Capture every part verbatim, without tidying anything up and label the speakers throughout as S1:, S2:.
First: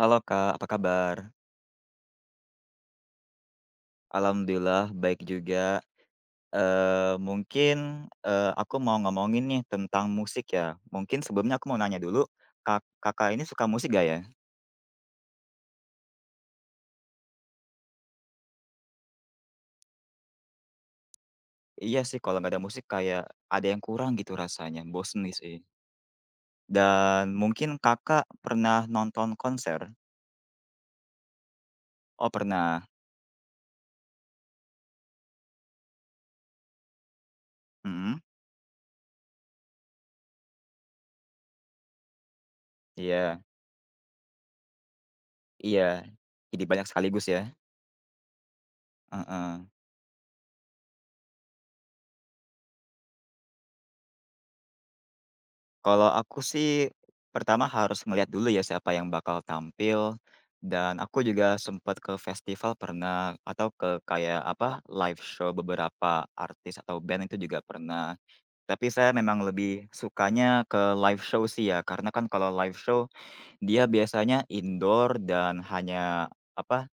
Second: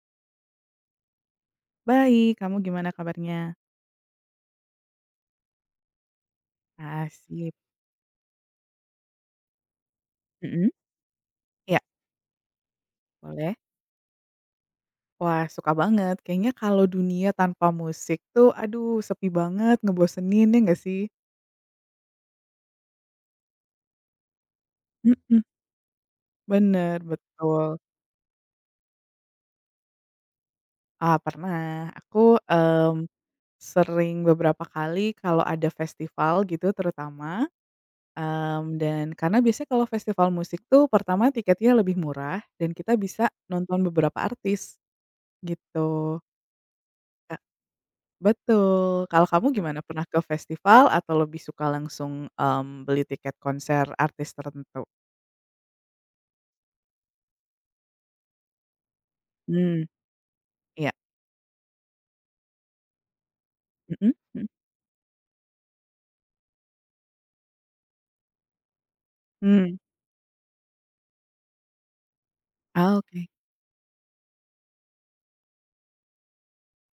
S1: Halo Kak, apa kabar?
S2: Baik, kamu gimana kabarnya?
S1: Alhamdulillah baik juga. Eee,
S2: Asik,
S1: mungkin, eee, aku mau ngomongin nih tentang musik
S2: mhm,
S1: ya. Mungkin sebelumnya aku mau
S2: iya,
S1: nanya dulu, Kak Kakak ini
S2: boleh.
S1: suka musik nggak ya?
S2: Wah, suka banget. Kayaknya kalau dunia tanpa musik tuh aduh sepi banget, ngebosenin, ya nggak sih?
S1: Iya sih kalau nggak ada musik kayak ada yang kurang gitu rasanya, bosen nih
S2: Mhm,
S1: sih.
S2: bener,
S1: Dan mungkin
S2: betul.
S1: Kakak pernah nonton konser?
S2: Ah, pernah.
S1: Oh
S2: Aku,
S1: pernah,
S2: mmm, sering beberapa kali kalau ada festival gitu terutama,
S1: mhm,
S2: mmm, dan karena biasanya kalau festival musik tuh pertama tiketnya lebih murah dan kita bisa
S1: iya
S2: nonton beberapa artis,
S1: iya.
S2: gitu.
S1: Jadi banyak sekaligus ya?
S2: Betul. Kalau kamu
S1: Heeh.
S2: gimana? Pernah ke festival atau lebih suka langsung, mmm, beli tiket konser artis tertentu?
S1: Kalau aku sih, pertama harus ngelihat dulu ya siapa yang bakal
S2: Mmm.
S1: tampil,
S2: Iya.
S1: dan aku juga sempat ke festival pernah, atau ke
S2: Mhm,
S1: kayak
S2: mhm.
S1: apa, live show beberapa artis atau band itu juga pernah. Tapi saya memang
S2: Mmm.
S1: lebih sukanya ke live show sih ya, karena kan kalau live
S2: Ah,
S1: show,
S2: oke.
S1: dia biasanya indoor dan hanya apa,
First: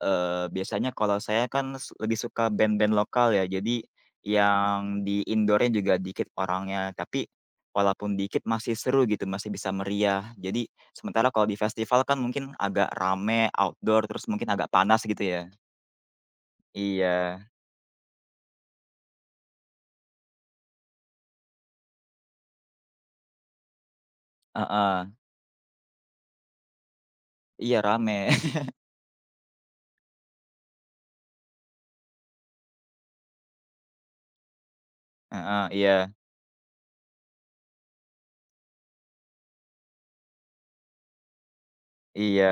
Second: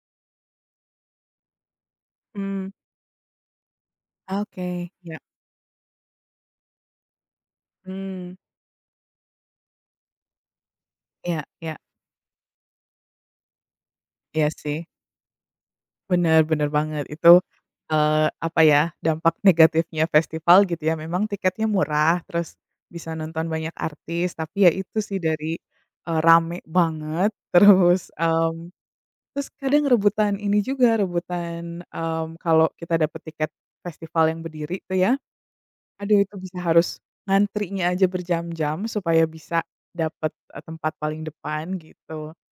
S1: Eee, biasanya kalau saya kan s lebih suka
S2: Mmm.
S1: band-band lokal ya, jadi
S2: Ah, oke.
S1: yang
S2: Iya.
S1: di indoornya juga dikit orangnya, tapi walaupun
S2: Mmm.
S1: dikit masih seru gitu, masih bisa meriah. Jadi sementara
S2: Iya,
S1: kalau di
S2: iya.
S1: festival kan mungkin agak rame, outdoor, terus
S2: Iya
S1: mungkin agak
S2: sih.
S1: panas gitu ya.
S2: Bener, bener banget. Itu,
S1: Iya,
S2: eee, apa ya, dampak negatifnya festival gitu ya, memang tiketnya murah, terus bisa nonton banyak artis, tapi ya itu
S1: heeh,
S2: sih dari, eee, rame banget,
S1: iya
S2: terus.
S1: rame,
S2: mmm Terus kadang rebutan ini juga, rebutan, mmm, kalau kita dapet tiket festival yang berdiri tuh ya,
S1: heeh, iya
S2: aduh itu bisa harus ngantrinya aja berjam-jam supaya bisa dapet, eee, tempat paling depan gitu.
S1: iya,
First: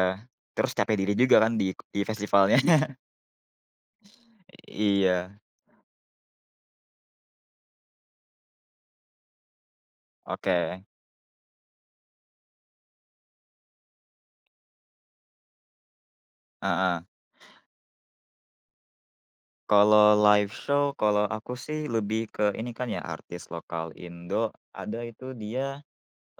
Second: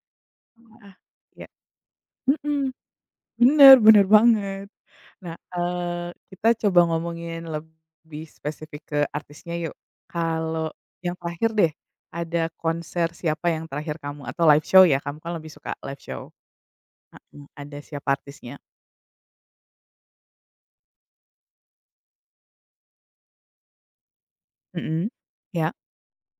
S1: terus
S2: Ah,
S1: capek diri juga
S2: iya,
S1: kan di di
S2: mhm,
S1: festivalnya.
S2: bener, bener banget.
S1: Iya,
S2: Nah, eee, kita coba ngomongin lebih spesifik ke artisnya yuk.
S1: oke,
S2: Kalau yang terakhir deh, ada konser siapa yang terakhir kamu atau live show ya, kamu kan lebih suka live show?
S1: heeh.
S2: Heeh, ada siapa artisnya?
S1: Kalau live show, kalau aku sih lebih ke ini kan ya artis lokal Indo, ada
S2: Mhm,
S1: itu
S2: ya,
S1: dia,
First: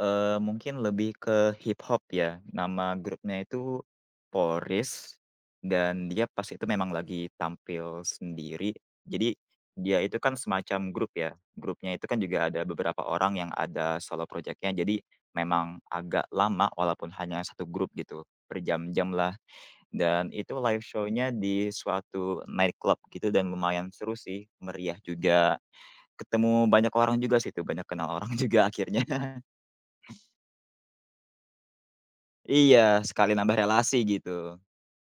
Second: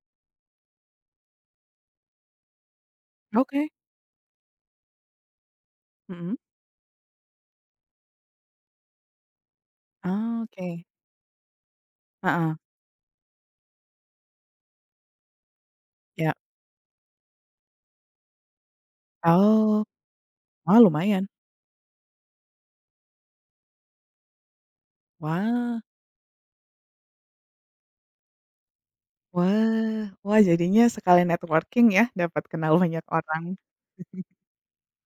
S1: eee, mungkin lebih ke hip hop ya, nama grupnya
S2: oke,
S1: itu Polris, dan dia
S2: mhm,
S1: pas itu memang lagi tampil sendiri. Jadi dia itu kan
S2: ah, oke,
S1: semacam grup ya, grupnya itu kan juga
S2: heeh,
S1: ada beberapa orang yang ada solo project, jadi memang agak
S2: ya,
S1: lama walaupun hanya satu grup gitu, berjam lah.
S2: oh,
S1: Dan itu
S2: wah,
S1: live
S2: lumayan,
S1: show-nya di suatu nightclub gitu dan lumayan seru sih, meriah juga.
S2: wah,
S1: Ketemu banyak orang juga sih itu, banyak kenal orang juga akhirnya.
S2: wah, wah, jadinya sekalian networking ya, dapat kenal
S1: Iya,
S2: banyak
S1: sekali
S2: orang,
S1: nambah relasi gitu,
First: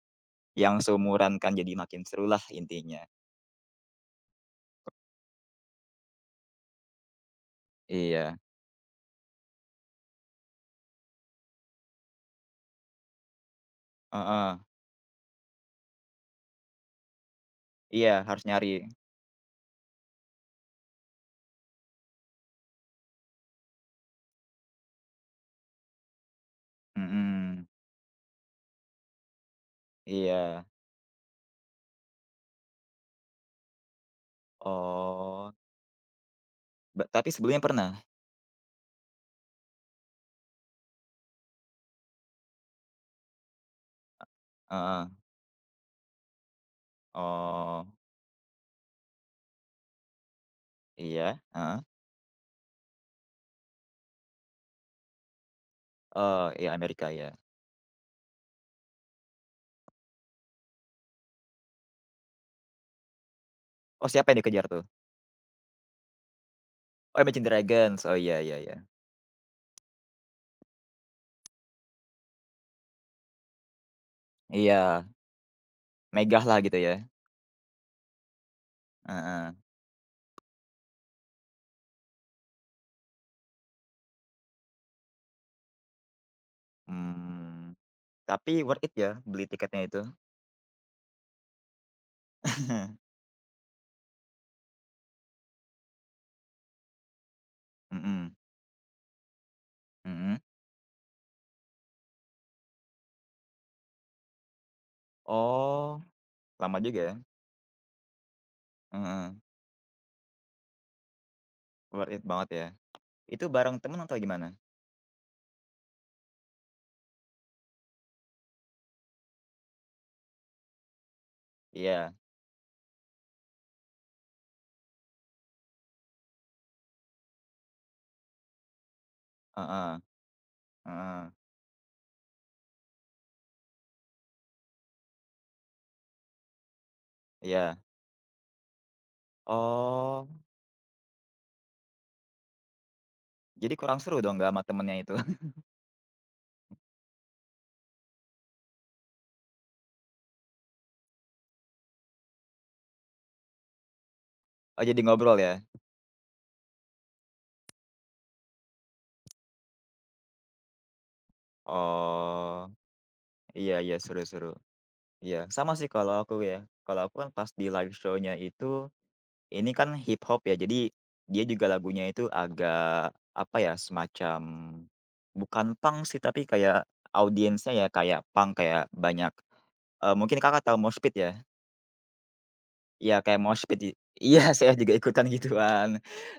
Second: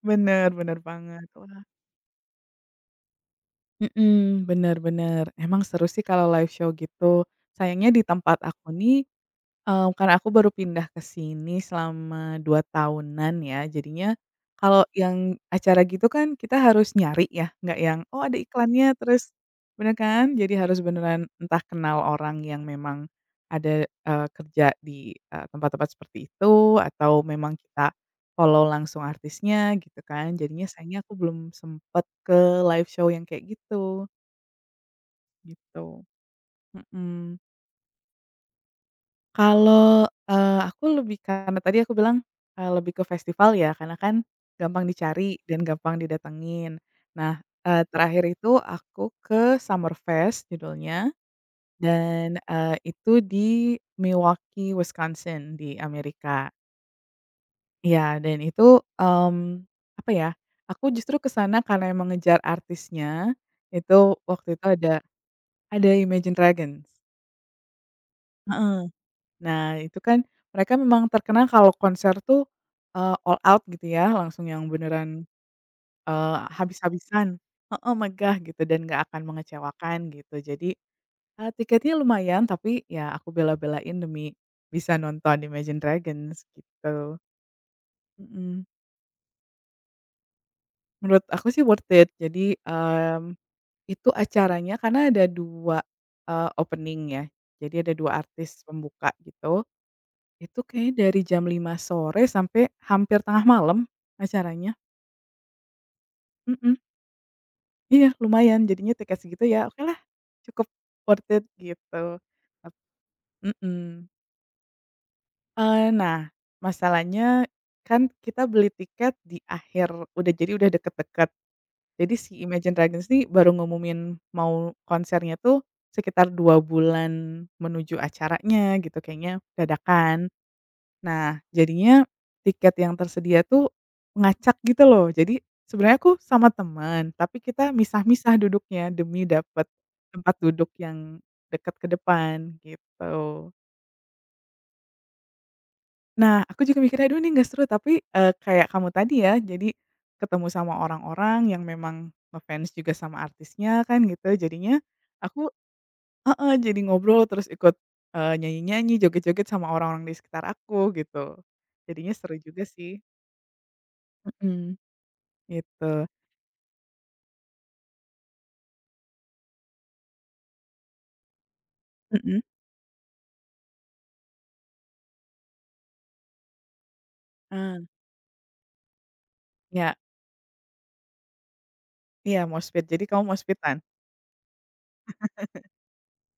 S2: bener,
S1: yang
S2: bener banget,
S1: seumuran kan
S2: wah,
S1: jadi makin serulah intinya.
S2: mhm, bener, bener, emang seru sih kalau live show gitu, sayangnya di
S1: Iya,
S2: tempat aku nih. Eee, karena aku baru pindah ke sini selama dua tahunan ya, jadinya
S1: heeh.
S2: kalau yang acara gitu kan kita harus nyari ya, nggak yang,
S1: Iya,
S2: "Oh, ada
S1: harus nyari,
S2: iklannya," terus bener kan? Jadi harus beneran entah kenal orang yang memang ada, eee, kerja di, eee, tempat-tempat seperti itu atau memang
S1: mhm,
S2: kita follow langsung artisnya gitu kan.
S1: iya.
S2: Jadinya sayangnya aku belum sempet ke live show yang kayak gitu,
S1: Oh,
S2: gitu.
S1: be tapi
S2: Mhm.
S1: sebelumnya pernah?
S2: Kalau, eee, aku lebih karena tadi aku bilang, eee, lebih ke festival ya, karena kan gampang
S1: Heeh.
S2: dicari dan gampang didatengin. Nah, eee,
S1: Oh,
S2: terakhir itu aku ke Summerfest judulnya
S1: iya, heeh.
S2: dan, eee, itu di Milwaukee, Wisconsin di
S1: Oh,
S2: Amerika.
S1: iya Amerika ya.
S2: Iya, dan itu, mmm, apa ya, aku justru ke sana karena emang ngejar artisnya, itu
S1: Oh siapa yang
S2: waktu itu
S1: dikejar tuh?
S2: ada ada Imagine Dragons.
S1: Oh Imagine Dragons, oh iya iya
S2: Heeh.
S1: iya.
S2: Nah, itu kan mereka memang terkenal kalau konser tuh, eee, all out gitu ya, langsung yang
S1: Iya.
S2: beneran, eee,
S1: Megah lah gitu ya,
S2: habis-habisan, heeh, megah gitu dan nggak akan
S1: heeh,
S2: mengecewakan gitu. Jadi, eee, tiketnya lumayan tapi ya aku bela-belain demi bisa nonton Imagine Dragons gitu,
S1: mmm, tapi
S2: mhm.
S1: worth it ya beli tiketnya itu?
S2: Menurut aku sih worth it. Jadi, mmm, itu acaranya karena ada dua eee, opening ya, jadi ada dua
S1: Mhm,
S2: artis pembuka gitu.
S1: mhm.
S2: Itu kayaknya dari jam lima sore sampai hampir tengah malam acaranya.
S1: Oh,
S2: Mhm,
S1: lama juga ya?
S2: iya lumayan jadinya tiket
S1: Heeh,
S2: segitu ya oke lah, cukup worth it gitu.
S1: worth it banget ya.
S2: Ep
S1: Itu bareng temen
S2: mhm,
S1: atau gimana?
S2: eee, nah masalahnya kan kita beli tiket di akhir udah jadi udah deket-deket. Jadi
S1: Iya,
S2: si Imagine Dragons ini baru ngumumin mau konsernya tuh sekitar dua bulan menuju acaranya gitu kayaknya
S1: heeh,
S2: dadakan.
S1: heeh,
S2: Nah, jadinya tiket yang tersedia tuh ngacak gitu loh. Jadi sebenarnya aku sama teman, tapi kita
S1: iya.
S2: misah-misah duduknya demi dapat
S1: Oh,
S2: tempat duduk yang dekat ke depan gitu.
S1: jadi kurang seru dong nggak sama temennya itu?
S2: Nah, aku juga mikirnya, "Aduh ini nggak seru," tapi, eee, kayak kamu tadi ya, jadi ketemu sama orang-orang yang memang ngefans juga sama artisnya kan gitu, jadinya
S1: Oh jadi ngobrol
S2: aku,
S1: ya?
S2: heeh, jadi ngobrol terus ikut, eee, nyanyi-nyanyi, joget-joget sama orang-orang di sekitar aku gitu. Jadinya seru juga
S1: Oh,
S2: sih.
S1: iya iya, seru seru.
S2: Mhm.
S1: Iya, sama sih
S2: Gitu.
S1: kalau aku ya, kalau aku kan pas di live show-nya itu. Ini kan hip hop ya, jadi dia juga lagunya itu
S2: Mhm.
S1: agak, apa ya, semacam bukan punk sih, tapi kayak audiensnya
S2: Ah,
S1: ya kayak punk, kayak banyak,
S2: iya,
S1: eee, mungkin Kakak tahu mosh pit ya?
S2: iya moshpit. Jadi
S1: Iya
S2: kamu
S1: kayak mosh
S2: moshpit-an?
S1: pit i iya, saya juga ikutan gituan.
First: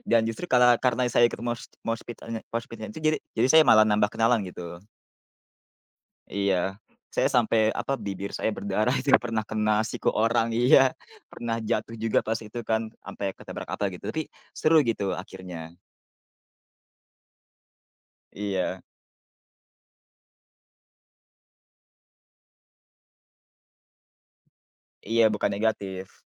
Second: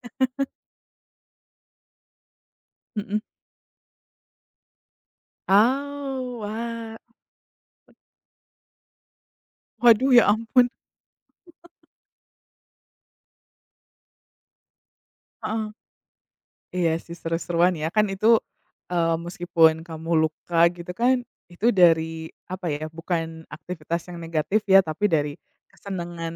S1: Dan justru kala karena saya ikut mosh mosh pit-nya mosh pit-nya itu jadi
S2: Mhm.
S1: jadi saya malah nambah kenalan gitu.
S2: Oh,
S1: Iya.
S2: wah.
S1: Saya sampai, apa, bibir saya berdarah, itu pernah kena siku
S2: Waduh, ya
S1: orang,
S2: ampun.
S1: iya, pernah jatuh juga pas itu kan, sampai ketabrak apa gitu, tapi seru gitu akhirnya.
S2: Heeh. Iya sih seru-seruan ya. Kan itu,
S1: Iya
S2: eee, meskipun kamu luka gitu kan, itu dari apa ya, bukan aktivitas yang negatif ya, tapi
S1: iya,
S2: dari
S1: bukan negatif.
S2: kesenangan,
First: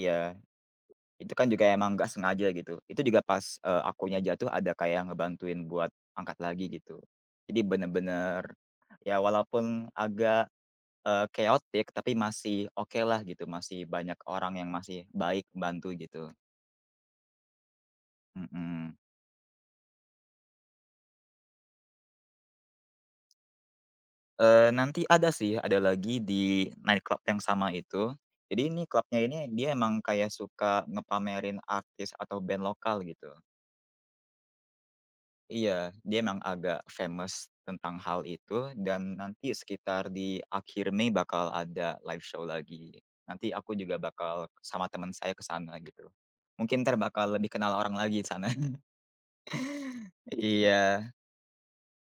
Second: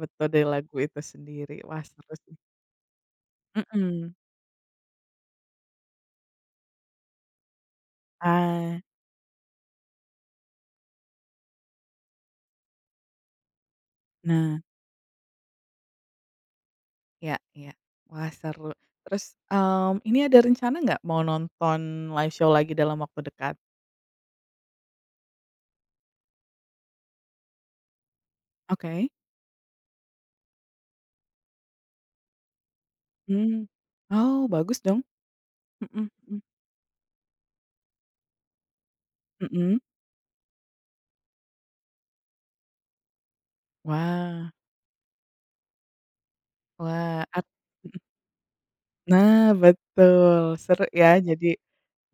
S2: betul, dari lagu itu
S1: itu kan
S2: sendiri.
S1: juga
S2: Wah
S1: emang nggak
S2: seru sih.
S1: sengaja gitu. Itu juga pas, eee,
S2: Mhm.
S1: akunya jatuh ada kayak ngebantuin buat angkat lagi gitu. Jadi bener-bener
S2: Ah,
S1: ya walaupun agak, eee, chaotic tapi masih oke lah gitu, masih banyak
S2: nah,
S1: orang yang masih baik bantu gitu,
S2: iya, iya. Wah seru.
S1: mhm.
S2: Terus, mmm, ini ada rencana nggak mau nonton live show lagi dalam waktu dekat?
S1: Eh nanti ada sih, ada lagi di nightclub yang sama itu. Jadi ini
S2: Oke,
S1: klubnya ini dia emang kayak suka ngepamerin artis atau band lokal gitu.
S2: mmm, oh bagus dong,
S1: Iya,
S2: mhm,
S1: dia
S2: mhm,
S1: emang agak famous tentang hal itu dan nanti
S2: mhm,
S1: sekitar di akhir Mei bakal ada live show lagi. Nanti aku juga bakal
S2: wah,
S1: sama teman saya ke sana gitu. Mungkin entar
S2: wah
S1: bakal
S2: at
S1: lebih kenal orang
S2: mhm,
S1: lagi di sana.
S2: nah betul, seru
S1: Iya,
S2: ya jadi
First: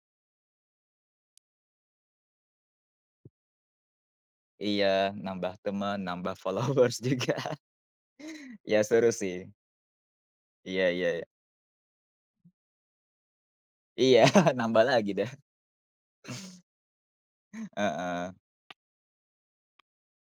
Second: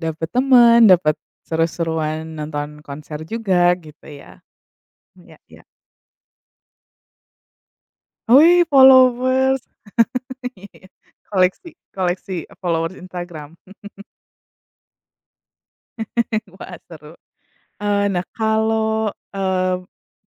S2: dapet temen, dapet seru-seruan nonton konser juga gitu ya,
S1: iya,
S2: iya,
S1: nambah
S2: iya,
S1: teman, nambah followers juga.
S2: wih,
S1: Ya seru sih.
S2: followers, iya, iya,
S1: Iya iya iya.
S2: koleksi, koleksi followers Instagram,
S1: Iya, nambah lagi dah.
S2: wah seru. Eee, nah
S1: Heeh,
S2: kalau, eee,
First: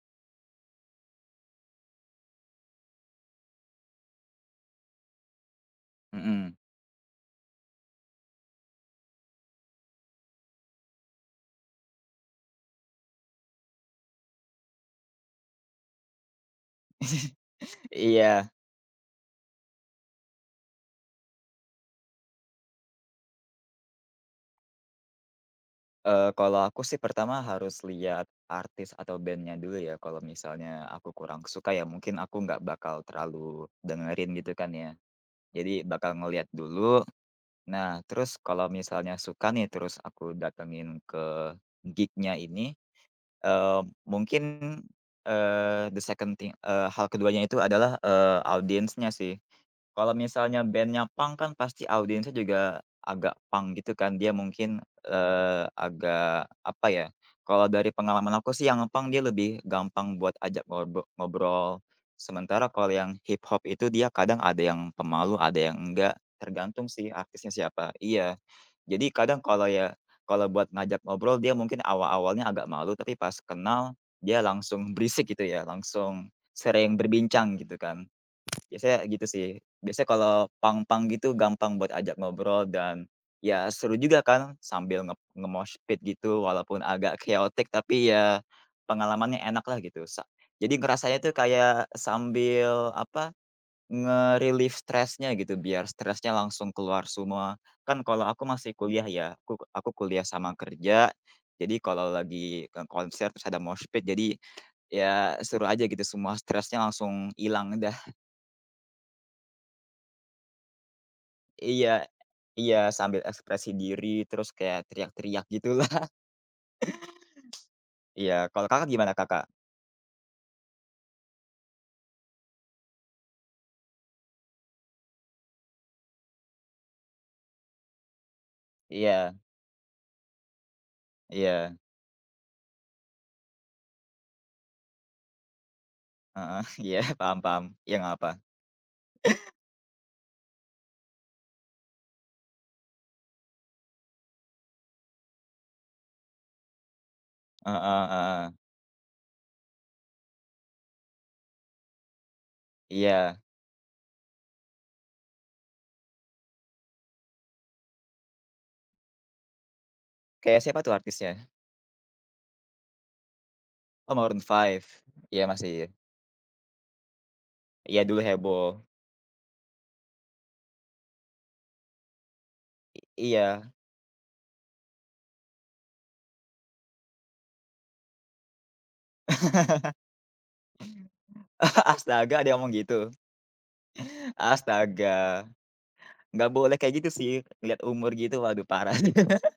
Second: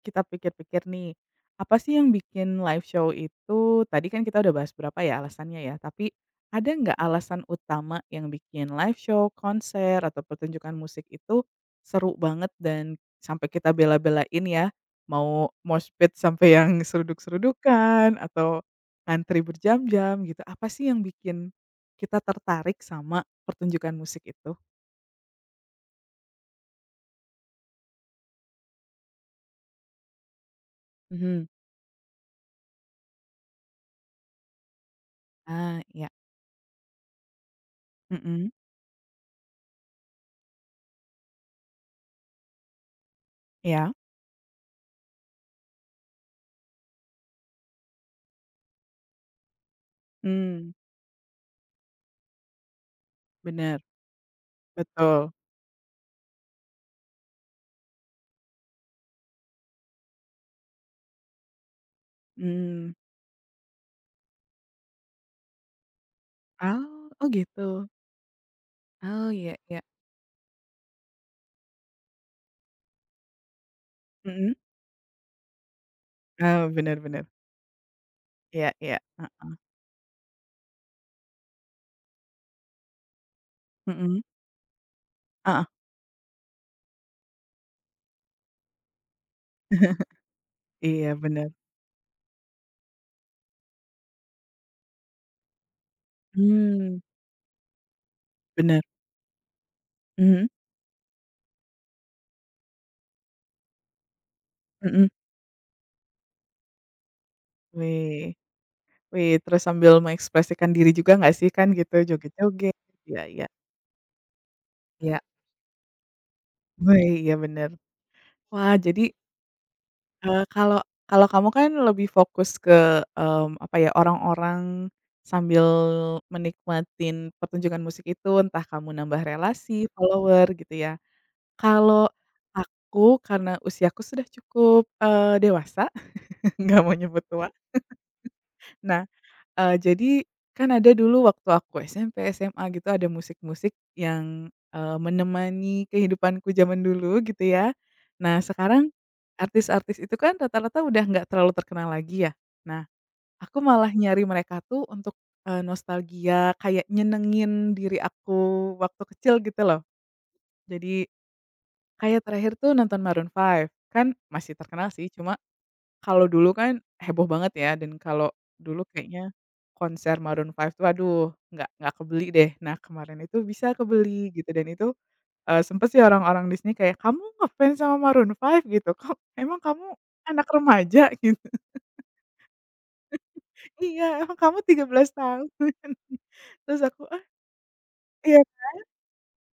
S2: kita pikir-pikir nih, apa sih yang bikin live show itu tadi kan kita udah bahas berapa ya alasannya ya, tapi
S1: mhm.
S2: ada nggak alasan utama yang bikin live show, konser, atau pertunjukan musik itu seru banget dan sampai kita bela-belain ya, mau mosh pit sampai yang seruduk-serudukan
S1: Iya.
S2: atau ngantri berjam-jam gitu, apa sih yang bikin kita tertarik sama pertunjukan musik itu?
S1: Eee, kalau aku sih pertama harus lihat artis atau bandnya dulu ya, kalau misalnya aku kurang
S2: Mhm.
S1: suka ya mungkin aku nggak bakal terlalu dengerin gitu kan ya.
S2: Ah,
S1: Jadi
S2: iya,
S1: bakal ngeliat dulu, nah terus
S2: mhm,
S1: kalau misalnya suka nih terus aku datengin ke gignya ini, eee,
S2: iya.
S1: mungkin, eee, the second thing, eee, hal keduanya itu adalah, eee, audience-nya sih. Kalau misalnya
S2: Mmm,
S1: bandnya nya punk kan pasti audiensnya juga agak punk
S2: bener,
S1: gitu kan, dia mungkin,
S2: betul,
S1: eee, agak apa ya, kalau dari pengalaman aku sih yang punk dia lebih gampang buat ajak ngobro ngobrol. Sementara kalau
S2: mmm,
S1: yang hip hop itu dia kadang ada yang pemalu, ada yang enggak, tergantung sih
S2: oh, oh
S1: artisnya
S2: gitu?
S1: siapa, iya. Jadi
S2: Oh,
S1: kadang
S2: iya,
S1: kalau
S2: iya.
S1: ya kalau buat ngajak ngobrol dia mungkin awal-awalnya agak malu, tapi pas kenal dia
S2: Mhm,
S1: langsung berisik gitu ya, langsung
S2: oh,
S1: sering
S2: bener, bener,
S1: berbincang gitu kan.
S2: iya, iya,
S1: Biasanya gitu sih,
S2: heeh,
S1: biasanya kalau pang-pang gitu gampang buat ajak ngobrol dan, ya seru juga
S2: mhm,
S1: kan sambil nge
S2: heeh,
S1: nge-moshpit gitu walaupun agak chaotic tapi ya, pengalamannya enak lah gitu sa jadi
S2: iya
S1: ngerasanya tuh
S2: bener,
S1: kayak sambil apa, nge-relief stresnya gitu biar stresnya langsung
S2: mmm,
S1: keluar semua. Kan kalau aku masih
S2: bener,
S1: kuliah ya, aku aku kuliah
S2: mhm,
S1: sama kerja, jadi kalau lagi ke konser terus ada moshpit jadi,
S2: mhm,
S1: ya seru aja gitu semua stresnya langsung hilang da
S2: wih, wih, terus sambil mengekspresikan diri juga nggak sih kan
S1: Iya
S2: gitu,
S1: iya,
S2: joget-joget, iya,
S1: sambil
S2: iya,
S1: ekspresi diri, terus kayak
S2: iya,
S1: teriak-teriak gitulah.
S2: wih, iya bener.
S1: Iya, kalau
S2: Wah,
S1: Kakak
S2: jadi
S1: gimana, Kakak?
S2: Eee, kalau kalau kamu kan lebih fokus ke, mmm, apa ya, orang-orang sambil menikmatin pertunjukan musik itu, entah kamu nambah
S1: Iya
S2: relasi, follower, gitu ya.
S1: iya,
S2: Kalau aku, karena usiaku sudah cukup, eee, dewasa,
S1: heeh,
S2: nggak mau
S1: iya,
S2: nyebut
S1: paham
S2: tua.
S1: paham. Iya, nggak apa.
S2: Nah, Eee, jadi kan ada dulu waktu aku S M P, S M A gitu ada musik-musik yang, eee, menemani kehidupanku zaman dulu gitu ya.
S1: Heeh
S2: Nah
S1: heeh,
S2: sekarang artis-artis itu kan rata-rata udah nggak terlalu terkenal lagi ya. Nah
S1: iya.
S2: aku malah nyari mereka tuh untuk, eee, nostalgia kayak nyenengin diri aku waktu kecil gitu loh.
S1: Kayak siapa tuh
S2: Jadi
S1: artisnya?
S2: kayak terakhir tuh nonton Maroon Five kan
S1: Oh, Maroon
S2: masih
S1: Five.
S2: terkenal sih cuma
S1: Iya masih.
S2: kalau dulu kan heboh banget ya dan
S1: Iya, dulu
S2: kalau
S1: heboh.
S2: dulu kayaknya konser Maroon lima tuh aduh nggak nggak kebeli deh. Nah kemarin itu
S1: Iya.
S2: bisa kebeli gitu dan itu, eee, sempet sih orang-orang di sini kayak, "Kamu ngefans sama Maroon lima? Gitu, kok emang kamu anak remaja?" Gitu.
S1: Astaga, ada yang ngomong gitu?
S2: "Iya, emang kamu tiga belas
S1: Astaga,
S2: tahun?"
S1: nggak boleh
S2: Terus
S1: kayak
S2: aku,
S1: gitu
S2: "Ah,
S1: sih, lihat umur gitu,
S2: iya,
S1: waduh parah.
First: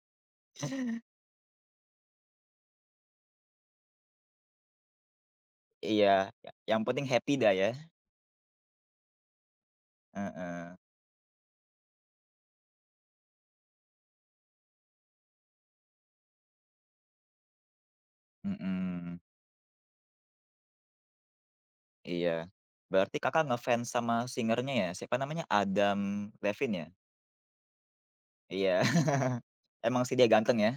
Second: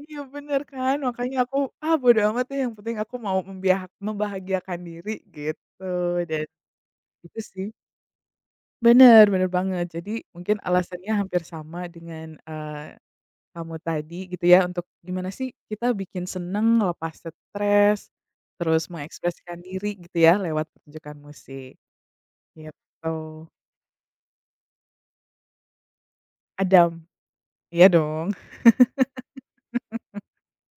S2: iya bener kan." Makanya aku, "Ah, bodo amat deh, yang penting aku mau membiah membahagiakan diri," gitu
S1: Iya,
S2: dan
S1: ya yang penting happy
S2: itu
S1: dah
S2: sih.
S1: ya.
S2: Bener, bener banget. Jadi mungkin
S1: Heeh,
S2: alasannya hampir sama dengan, eee, kamu tadi gitu ya, untuk gimana sih kita bikin seneng, lepas stres, terus
S1: mhm.
S2: mengekspresikan diri gitu ya lewat pertunjukan musik,
S1: Iya. Berarti
S2: gitu.
S1: Kakak ngefans sama singernya ya? Siapa namanya? Adam Levine ya?
S2: Adam, iya dong.
S1: Iya. Emang sih dia ganteng ya.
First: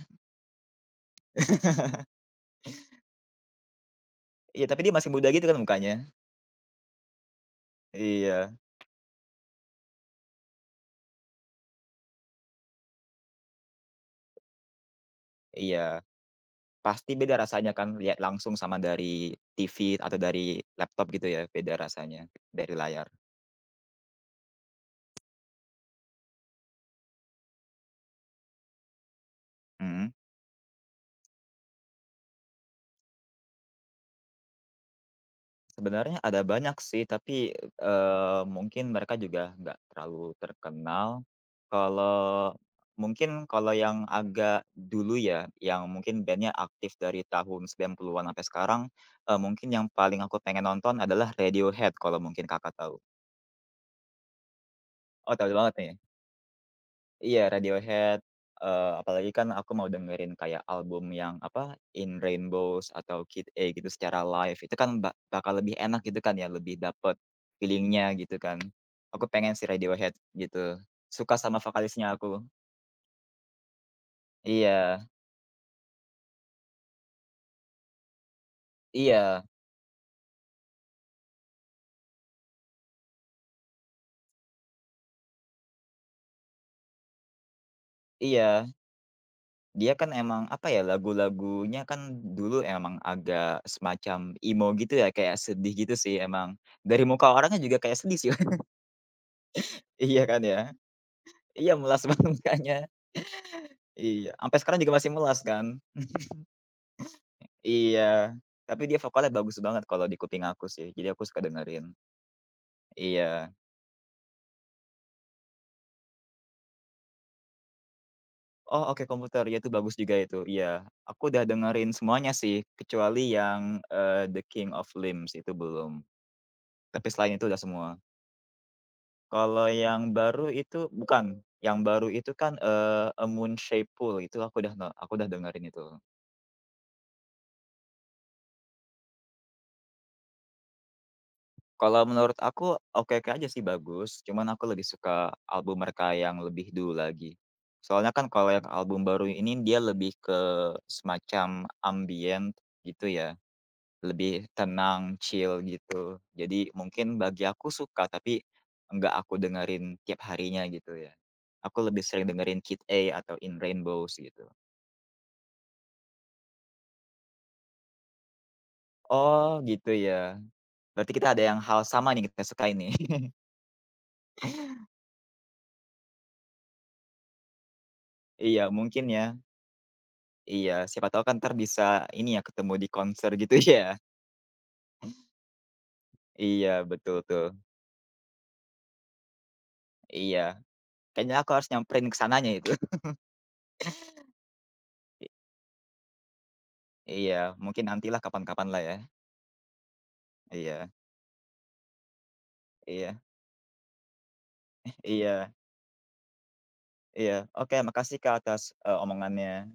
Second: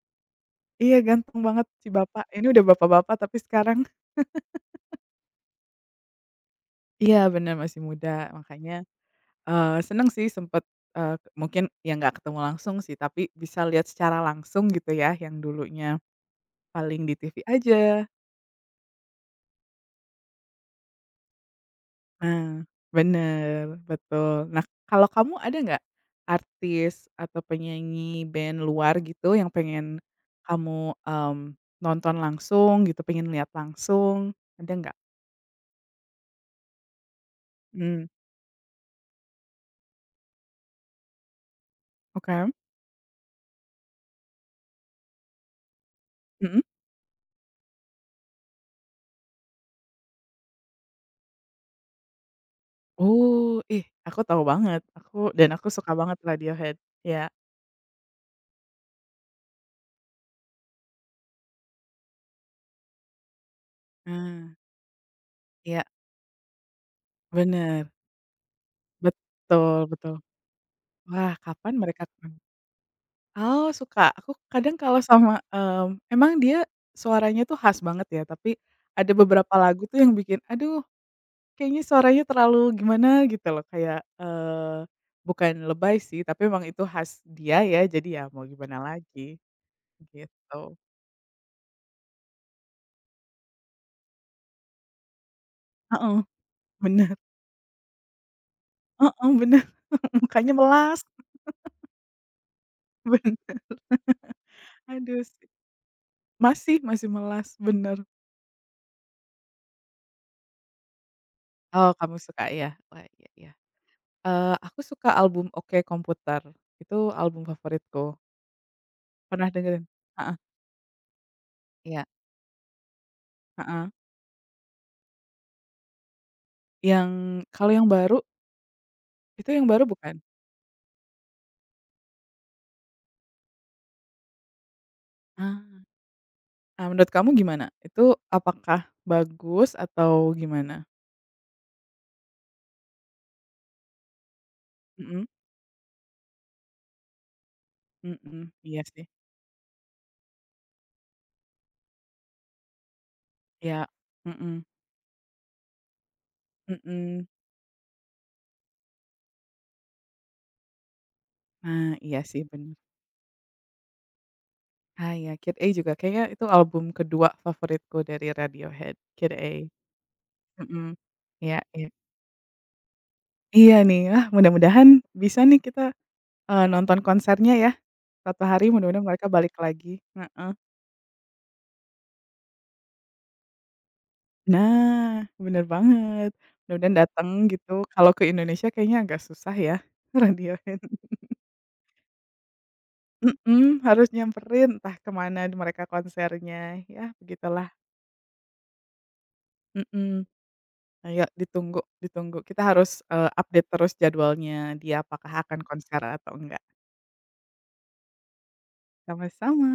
S2: Iya ganteng banget si bapak, ini udah bapak-bapak tapi sekarang
S1: Iya, tapi dia masih muda gitu kan mukanya.
S2: iya bener masih muda,
S1: Iya
S2: makanya, eee, seneng sih sempet, eee, mungkin ya nggak ketemu langsung sih, tapi bisa lihat secara langsung gitu ya, yang dulunya
S1: iya.
S2: paling
S1: Pasti
S2: di T V
S1: beda rasanya kan
S2: aja.
S1: lihat langsung sama dari T V atau dari laptop gitu ya, beda rasanya
S2: Nah,
S1: dari layar.
S2: bener, betul. Nah, kalau kamu ada nggak artis atau penyanyi band luar gitu yang pengen
S1: Mhm.
S2: kamu, mmm, nonton langsung gitu, pengen lihat langsung, ada nggak?
S1: Sebenarnya ada banyak sih, tapi,
S2: Mmm.
S1: eee, mungkin mereka juga nggak terlalu terkenal.
S2: Oke,
S1: Kalau mungkin kalau yang agak dulu ya, yang mungkin bandnya
S2: mhm.
S1: aktif dari tahun sembilan puluh-an sampai sekarang, eee, mungkin yang paling aku pengen nonton adalah Radiohead, kalau mungkin Kakak tahu.
S2: Oh, ih, aku tahu banget, aku
S1: Oh,
S2: dan
S1: tahu
S2: aku
S1: banget
S2: suka
S1: nih.
S2: banget Radiohead, iya.
S1: Iya, Radiohead, eee, apalagi kan aku mau dengerin kayak album yang apa, In Rainbows atau Kid A gitu secara
S2: Ah,
S1: live, itu kan ba bakal lebih
S2: iya,
S1: enak gitu kan ya, lebih dapet
S2: bener,
S1: feelingnya gitu kan. Aku pengen si
S2: betul,
S1: Radiohead
S2: betul.
S1: gitu,
S2: Wah,
S1: suka sama
S2: kapan mereka.
S1: vokalisnya aku.
S2: Oh suka, aku kadang kalau
S1: Iya
S2: sama, mmm, emang dia suaranya tuh khas banget ya, tapi ada
S1: iya
S2: beberapa lagu tuh yang bikin, aduh, kayaknya suaranya terlalu gimana gitu loh, kayak, eee, bukan lebay sih, tapi emang itu khas dia ya, jadi ya mau
S1: iya,
S2: gimana lagi,
S1: dia kan emang apa
S2: gitu.
S1: ya, lagu-lagunya kan dulu emang agak semacam emo gitu ya, kayak sedih gitu sih
S2: Heeh,
S1: emang, dari
S2: bener,
S1: muka orangnya juga kayak sedih sih.
S2: heeh, bener,
S1: Iya kan
S2: mukanya
S1: ya?
S2: melas,
S1: Iya, melas banget mukanya.
S2: ben
S1: Iya, sampai sekarang juga masih
S2: aduh
S1: mulas
S2: sih,
S1: kan.
S2: masih, masih melas, bener.
S1: Iya, tapi dia vokalnya bagus banget kalau di kuping aku sih, jadi aku suka dengerin.
S2: Oh kamu suka ya? Wah, iya,
S1: Iya.
S2: iya. Eee, aku suka album Oke Komputer, itu album favoritku.
S1: Oh, Oke Komputer,
S2: Pernah
S1: iya itu
S2: dengerin?
S1: bagus juga
S2: Heeh.
S1: itu, iya. Aku udah dengerin
S2: Iya.
S1: semuanya sih, kecuali yang,
S2: Heeh.
S1: eee, The King of Limbs itu belum, tapi
S2: Yang
S1: selain itu udah
S2: Kalau yang
S1: semua.
S2: baru, itu
S1: Kalau
S2: yang baru
S1: yang
S2: bukan?
S1: baru itu bukan, yang baru itu kan, eee, A Moon Shaped Pool itu aku udah aku udah dengerin
S2: Ah.
S1: itu.
S2: Ah, menurut kamu gimana? Itu apakah bagus atau gimana?
S1: Kalau menurut aku oke-oke aja sih bagus, cuman aku lebih suka
S2: Mhm,
S1: album mereka yang lebih dulu lagi. Soalnya kan
S2: mhm,
S1: kalau yang
S2: iya
S1: album
S2: sih.
S1: baru ini dia lebih ke semacam ambient gitu ya,
S2: Iya,
S1: lebih
S2: mhm,
S1: tenang, chill gitu. Jadi mungkin
S2: mhm.
S1: bagi aku suka, tapi nggak aku dengerin tiap harinya gitu ya. Aku
S2: Nah,
S1: lebih
S2: iya
S1: sering
S2: sih
S1: dengerin
S2: bener.
S1: Kid A atau In Rainbows gitu.
S2: Ah, iya, Kid A juga kayaknya itu album kedua favoritku dari Radiohead, Kid A.
S1: Oh gitu ya,
S2: Mhm.
S1: berarti kita ada
S2: Iya,
S1: yang hal
S2: iya.
S1: sama nih kita suka ini.
S2: Iya nih, ah, mudah-mudahan bisa nih kita, eee, nonton konsernya ya, suatu
S1: Iya
S2: hari
S1: mungkin
S2: mudah-mudahan
S1: ya.
S2: mereka balik lagi. Heeh.
S1: Iya, siapa tahu kan ntar bisa ini ya, ketemu di konser gitu ya.
S2: Nah, bener banget.
S1: Iya,
S2: Mudah-mudahan
S1: betul
S2: dateng
S1: tuh.
S2: gitu. Kalau ke Indonesia kayaknya agak susah ya,
S1: Iya,
S2: Radiohead.
S1: kayaknya aku harus nyamperin ke sananya itu.
S2: Mhm, harus nyamperin entah
S1: I
S2: kemana mereka konsernya, ya
S1: iya,
S2: begitulah.
S1: mungkin nantilah kapan kapan lah ya.
S2: Mhm.
S1: Iya
S2: Ayo ditunggu, ditunggu. Kita harus,
S1: iya
S2: eee, update terus jadwalnya dia apakah
S1: iya
S2: akan konser atau enggak.
S1: iya. Oke, makasih Kak, atas, eee,
S2: Sama-sama.
S1: omongannya.